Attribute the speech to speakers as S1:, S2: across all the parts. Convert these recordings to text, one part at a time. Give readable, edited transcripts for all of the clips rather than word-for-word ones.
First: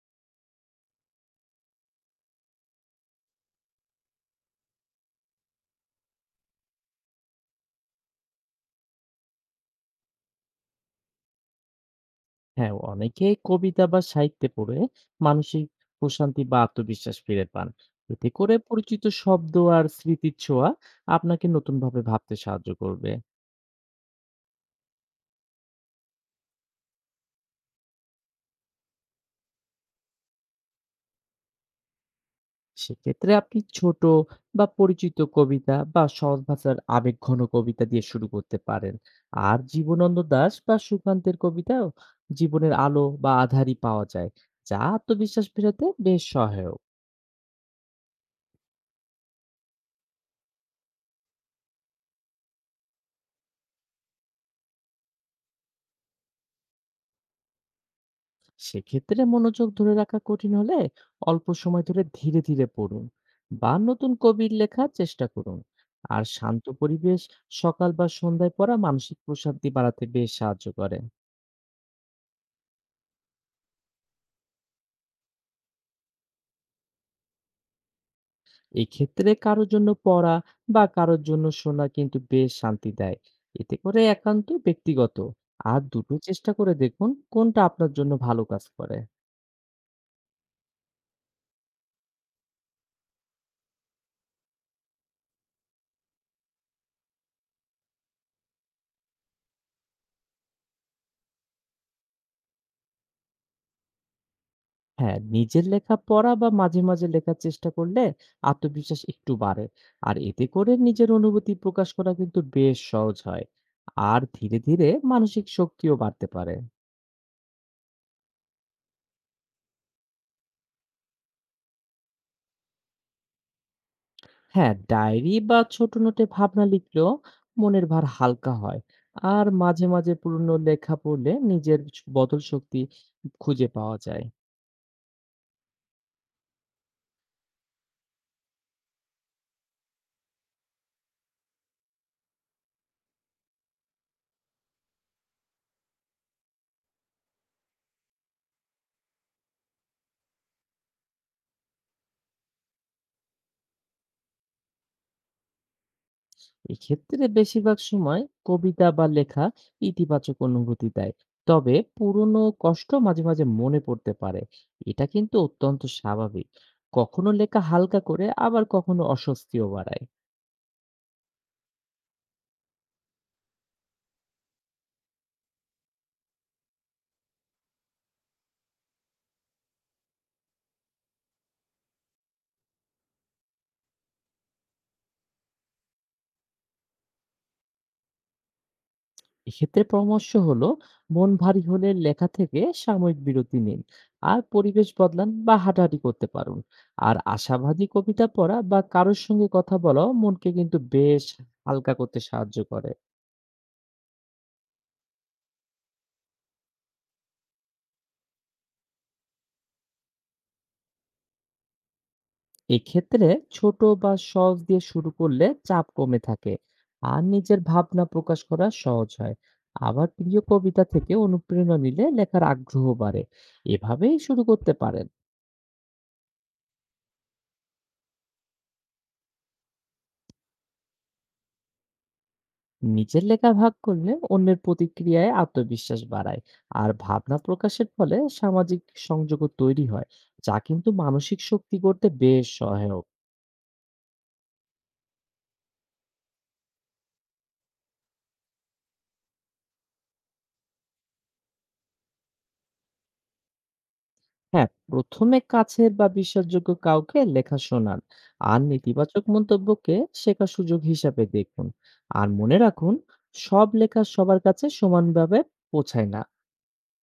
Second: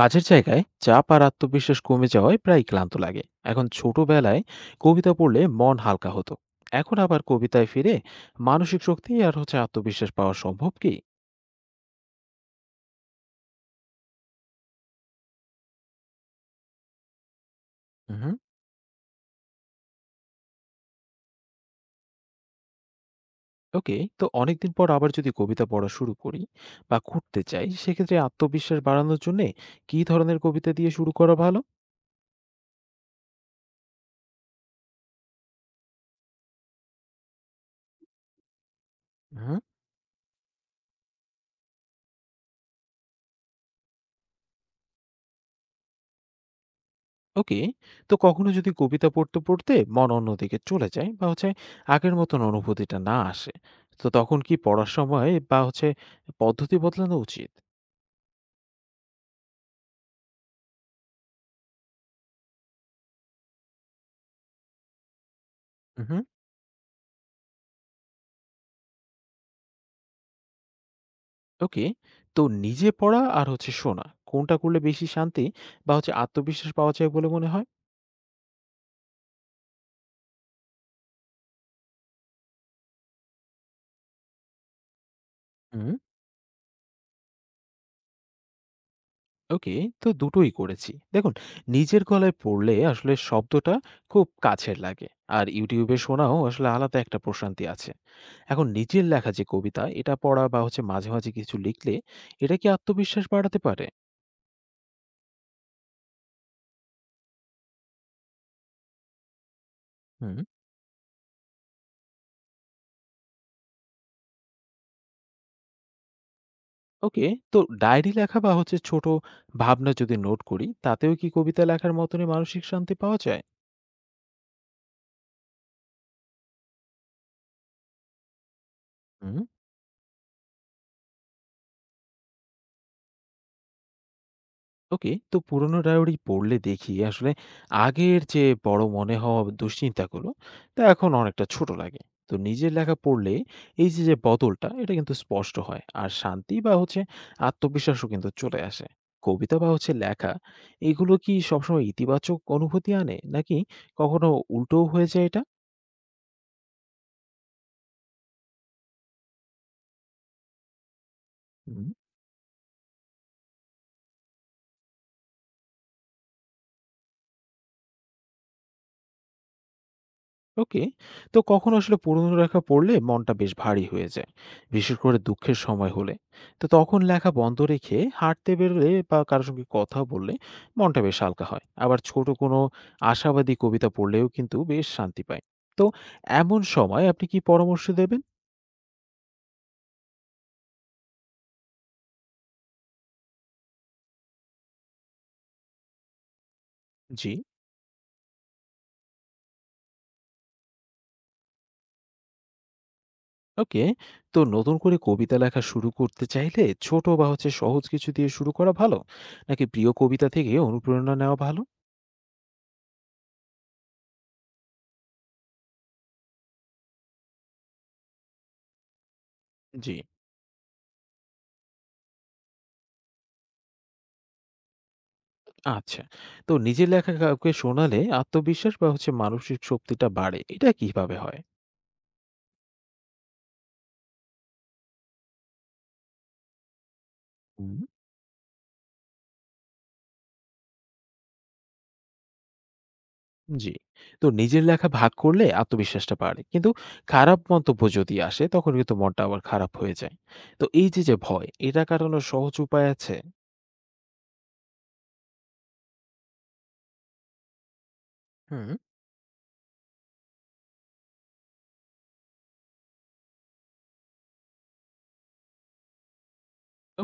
S1: কাজের জায়গায় চাপ আর আত্মবিশ্বাস কমে যাওয়ায় প্রায় ক্লান্ত লাগে। এখন ছোটবেলায় কবিতা পড়লে মন হালকা হতো। এখন আবার কবিতায় ফিরে মানসিক শক্তি আর আত্মবিশ্বাস পাওয়া সম্ভব কি?
S2: হ্যাঁ, অনেকেই কবিতা বা সাহিত্যে পড়ে মানসিক প্রশান্তি বা আত্মবিশ্বাস ফিরে পান। এতে
S1: হুম।
S2: করে পরিচিত শব্দ আর স্মৃতির ছোঁয়া আপনাকে নতুনভাবে ভাবতে সাহায্য করবে।
S1: ওকে, তো অনেকদিন পর আবার যদি কবিতা পড়া শুরু করি বা করতে চাই, সেক্ষেত্রে আত্মবিশ্বাস বাড়ানোর জন্য কী ধরনের কবিতা দিয়ে শুরু করা ভালো?
S2: সেক্ষেত্রে আপনি ছোট বা পরিচিত কবিতা বা সহজ ভাষার আবেগঘন কবিতা দিয়ে শুরু করতে পারেন।
S1: হুম।
S2: আর জীবনানন্দ দাশ বা সুকান্তের কবিতায়ও জীবনের আলো বা আঁধারি পাওয়া যায়, যা আত্মবিশ্বাস ফেরাতে বেশ সহায়ক।
S1: ওকে, তো কখনো যদি কবিতা পড়তে পড়তে মন অন্যদিকে চলে যায় বা আগের মতন অনুভূতিটা না আসে, তো তখন কি পড়ার সময় বা পদ্ধতি বদলানো উচিত?
S2: সেক্ষেত্রে মনোযোগ ধরে রাখা কঠিন হলে অল্প সময় ধরে ধীরে ধীরে পড়ুন বা নতুন কবির লেখার চেষ্টা করুন।
S1: হুম।
S2: আর শান্ত পরিবেশ, সকাল বা সন্ধ্যায় পড়া মানসিক প্রশান্তি বাড়াতে বেশ সাহায্য করে।
S1: ওকে, তো নিজে পড়া আর শোনা, কোনটা করলে বেশি শান্তি বা আত্মবিশ্বাস পাওয়া যায় বলে মনে হয়?
S2: এক্ষেত্রে কারোর জন্য পড়া বা কারোর জন্য শোনা কিন্তু বেশ শান্তি দেয়। এতে করে একান্ত ব্যক্তিগত আর
S1: হুম।
S2: দুটো চেষ্টা করে দেখুন কোনটা আপনার জন্য ভালো কাজ করে।
S1: ওকে, তো দুটোই করেছি। দেখুন, নিজের গলায় পড়লে আসলে শব্দটা খুব কাছের লাগে। আর YouTube এ শোনাও আসলে আলাদা একটা প্রশান্তি আছে। এখন নিজের লেখা যে কবিতা, এটা পড়া বা মাঝে, মাঝে কিছু লিখলে এটা কি আত্মবিশ্বাস বাড়াতে পারে?
S2: হ্যাঁ, নিজের লেখা পড়া বা মাঝে, মাঝে লেখার চেষ্টা করলে আত্মবিশ্বাস একটু বাড়ে। আর
S1: হুম।
S2: এতে করে নিজের অনুভূতি প্রকাশ করা কিন্তু বেশ সহজ হয়। আর ধীরে, ধীরে মানসিক শক্তিও বাড়তে পারে।
S1: ওকে, তো ডায়েরি লেখা বা ছোট ভাবনা যদি নোট করি, তাতেও কি কবিতা লেখার মতনই মানসিক শান্তি পাওয়া যায়?
S2: হ্যাঁ, ডায়েরি বা ছোট নোটে ভাবনা লিখলেও মনের ভার হালকা হয়।
S1: হুম।
S2: আর মাঝে, মাঝে পুরনো লেখা পড়লে নিজের স বদল শক্তি খুঁজে পাওয়া যায়।
S1: ওকে। তো পুরোনো ডায়রি পড়লে দেখি আসলে আগের যে বড় মনে হওয়া দুশ্চিন্তাগুলো তা এখন অনেকটা ছোট লাগে। তো নিজের লেখা পড়লে এই যে, যে বদলটা এটা কিন্তু স্পষ্ট হয়। আর শান্তি বা আত্মবিশ্বাসও কিন্তু চলে আসে। কবিতা বা লেখা, এগুলো কি সবসময় ইতিবাচক অনুভূতি আনে, নাকি কখনো উল্টোও হয়ে যায় এটা?
S2: এক্ষেত্রে বেশিরভাগ সময় কবিতা বা লেখা ইতিবাচক অনুভূতি দেয়, তবে
S1: হুম।
S2: পুরনো কষ্ট মাঝে মাঝে মনে পড়তে পারে। এটা কিন্তু অত্যন্ত স্বাভাবিক। কখনো লেখা হালকা করে আবার কখনো অস্বস্তিও বাড়ায়।
S1: ওকে, তো কখনো আসলে পুরনো লেখা পড়লে মনটা বেশ ভারী হয়ে যায়, বিশেষ করে দুঃখের সময় হলে। তো তখন লেখা বন্ধ রেখে হাঁটতে বেরোলে বা কারোর সঙ্গে কথা বললে মনটা বেশ হালকা হয়। আবার ছোট কোনো আশাবাদী কবিতা পড়লেও কিন্তু বেশ শান্তি পায়। তো এমন সময় আপনি কি পরামর্শ দেবেন?
S2: এক্ষেত্রে পরামর্শ হলো, মন ভারী হলে লেখা থেকে সাময়িক বিরতি নিন আর পরিবেশ বদলান বা হাঁটাহাঁটি করতে পারুন। আর
S1: জি।
S2: আশাবাদী কবিতা পড়া বা কারোর সঙ্গে কথা বলাও মনকে কিন্তু বেশ হালকা করতে সাহায্য করে।
S1: ওকে, তো নতুন করে কবিতা লেখা শুরু করতে চাইলে ছোট বা সহজ কিছু দিয়ে শুরু করা ভালো, নাকি প্রিয় কবিতা থেকে অনুপ্রেরণা নেওয়া ভালো?
S2: এক্ষেত্রে ছোট বা সহজ দিয়ে শুরু করলে চাপ কমে থাকে আর নিজের ভাবনা প্রকাশ করা সহজ হয়।
S1: জি।
S2: আবার প্রিয় কবিতা থেকে অনুপ্রেরণা নিলে লেখার আগ্রহ বাড়ে। এভাবেই শুরু করতে পারেন।
S1: আচ্ছা। তো নিজের লেখা কাউকে শোনালে আত্মবিশ্বাস বা মানসিক শক্তিটা বাড়ে। এটা কিভাবে হয়?
S2: নিজের লেখা ভাগ করলে অন্যের প্রতিক্রিয়ায় আত্মবিশ্বাস বাড়ায় আর ভাবনা
S1: হুম।
S2: প্রকাশের ফলে সামাজিক সংযোগও তৈরি হয়, যা কিন্তু মানসিক শক্তি করতে বেশ সহায়ক।
S1: জি। তো নিজের লেখা ভাগ করলে আত্মবিশ্বাসটা বাড়ে। কিন্তু খারাপ মন্তব্য যদি আসে তখন কিন্তু মনটা আবার খারাপ হয়ে যায়। তো এই যে, যে ভয় এটা কাটানোর সহজ উপায় আছে?
S2: হ্যাঁ, প্রথমে কাছের বা বিশ্বাসযোগ্য কাউকে লেখা শোনান। আর
S1: হুম।
S2: নেতিবাচক মন্তব্যকে শেখার সুযোগ হিসাবে দেখুন। আর মনে রাখুন, সব লেখা সবার কাছে সমানভাবে পৌঁছায় না।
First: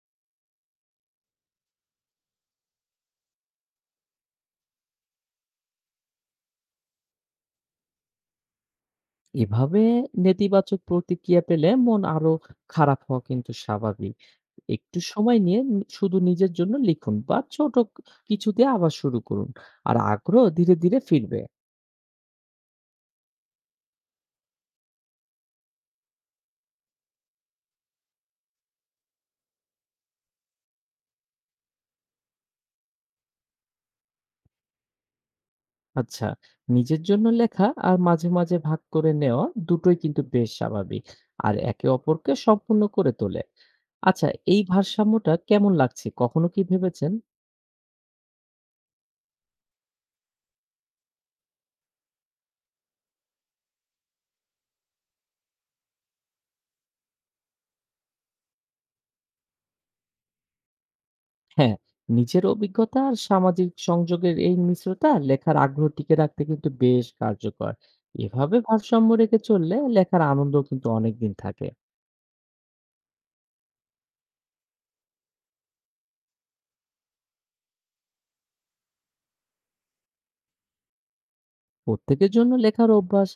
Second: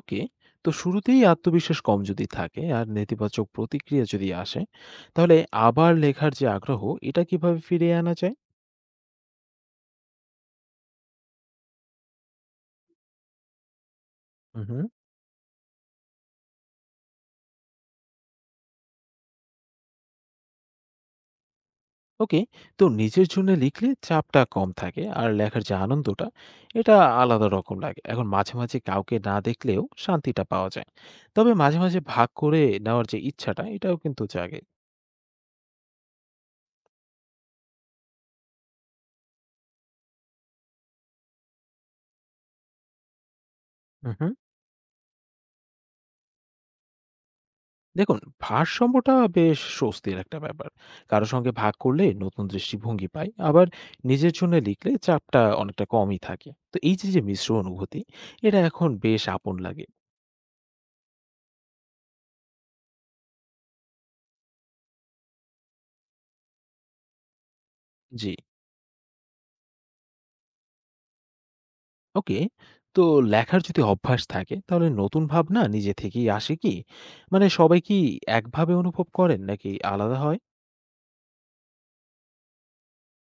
S1: ওকে। তো শুরুতেই আত্মবিশ্বাস কম যদি থাকে আর নেতিবাচক প্রতিক্রিয়া যদি আসে, তাহলে আবার লেখার যে আগ্রহ এটা কিভাবে ফিরিয়ে আনা যায়?
S2: এভাবে নেতিবাচক প্রতিক্রিয়া পেলে মন আরো খারাপ হওয়া কিন্তু স্বাভাবিক।
S1: উহু।
S2: একটু সময় নিয়ে শুধু নিজের জন্য লিখুন বা ছোট কিছু দিয়ে আবার শুরু করুন। আর আগ্রহ ধীরে ধীরে ফিরবে।
S1: ওকে, তো নিজের জন্য লিখলে চাপটা কম থাকে আর লেখার যে আনন্দটা এটা আলাদা রকম লাগে। এখন মাঝে মাঝে কাউকে না দেখলেও শান্তিটা পাওয়া যায়। তবে মাঝে মাঝে ভাগ করে নেওয়ার যে ইচ্ছাটা এটাও কিন্তু জাগে।
S2: আচ্ছা, নিজের জন্য লেখা আর মাঝে, মাঝে ভাগ করে নেওয়া দুটোই কিন্তু বেশ স্বাভাবিক। আর একে অপরকে সম্পূর্ণ করে তোলে।
S1: হুম
S2: আচ্ছা,
S1: হুম।
S2: এই ভারসাম্যটা কেমন লাগছে, কখনো কি ভেবেছেন?
S1: দেখুন, ভারসাম্যটা বেশ স্বস্তির একটা ব্যাপার। কারো সঙ্গে ভাগ করলে নতুন দৃষ্টিভঙ্গি পাই, আবার নিজের জন্য লিখলে চাপটা অনেকটা কমই থাকে। তো এই যে যে মিশ্র অনুভূতি এটা এখন বেশ আপন লাগে।
S2: হ্যাঁ, নিজের অভিজ্ঞতা আর সামাজিক সংযোগের এই মিশ্রতা লেখার আগ্রহ টিকে রাখতে কিন্তু বেশ কার্যকর।
S1: জি।
S2: এভাবে ভারসাম্য রেখে চললে লেখার আনন্দ কিন্তু অনেকদিন থাকে।
S1: ওকে। তো লেখার যদি অভ্যাস থাকে তাহলে নতুন ভাবনা নিজে থেকেই আসে কি? মানে সবাই কি একভাবে অনুভব করেন, নাকি আলাদা হয়?
S2: প্রত্যেকের জন্য লেখার অভ্যাস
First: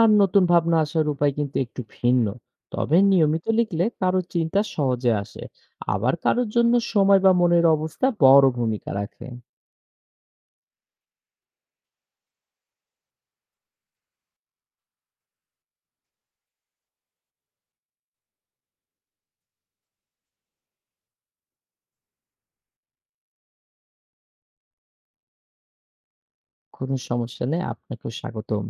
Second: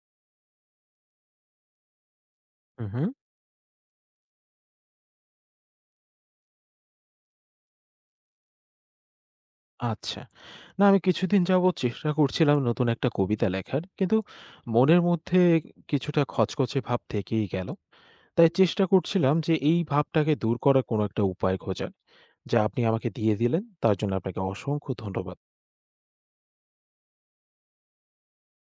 S2: আর নতুন ভাবনা আসার উপায় কিন্তু একটু ভিন্ন।
S1: হুম
S2: তবে
S1: হুম।
S2: নিয়মিত লিখলে কারো চিন্তা সহজে আসে, আবার কারোর জন্য সময় বা মনের অবস্থা বড় ভূমিকা রাখে।
S1: আচ্ছা। না, আমি কিছুদিন যাবৎ চেষ্টা করছিলাম নতুন একটা কবিতা লেখার। কিন্তু মনের মধ্যে কিছুটা খচখচে ভাব থেকেই গেল। তাই চেষ্টা করছিলাম যে এই ভাবটাকে দূর করার কোনো একটা উপায় খোঁজার। যা আপনি আমাকে দিয়ে দিলেন, তার জন্য আপনাকে অসংখ্য ধন্যবাদ।
S2: কোনো সমস্যা নেই, আপনাকেও স্বাগতম।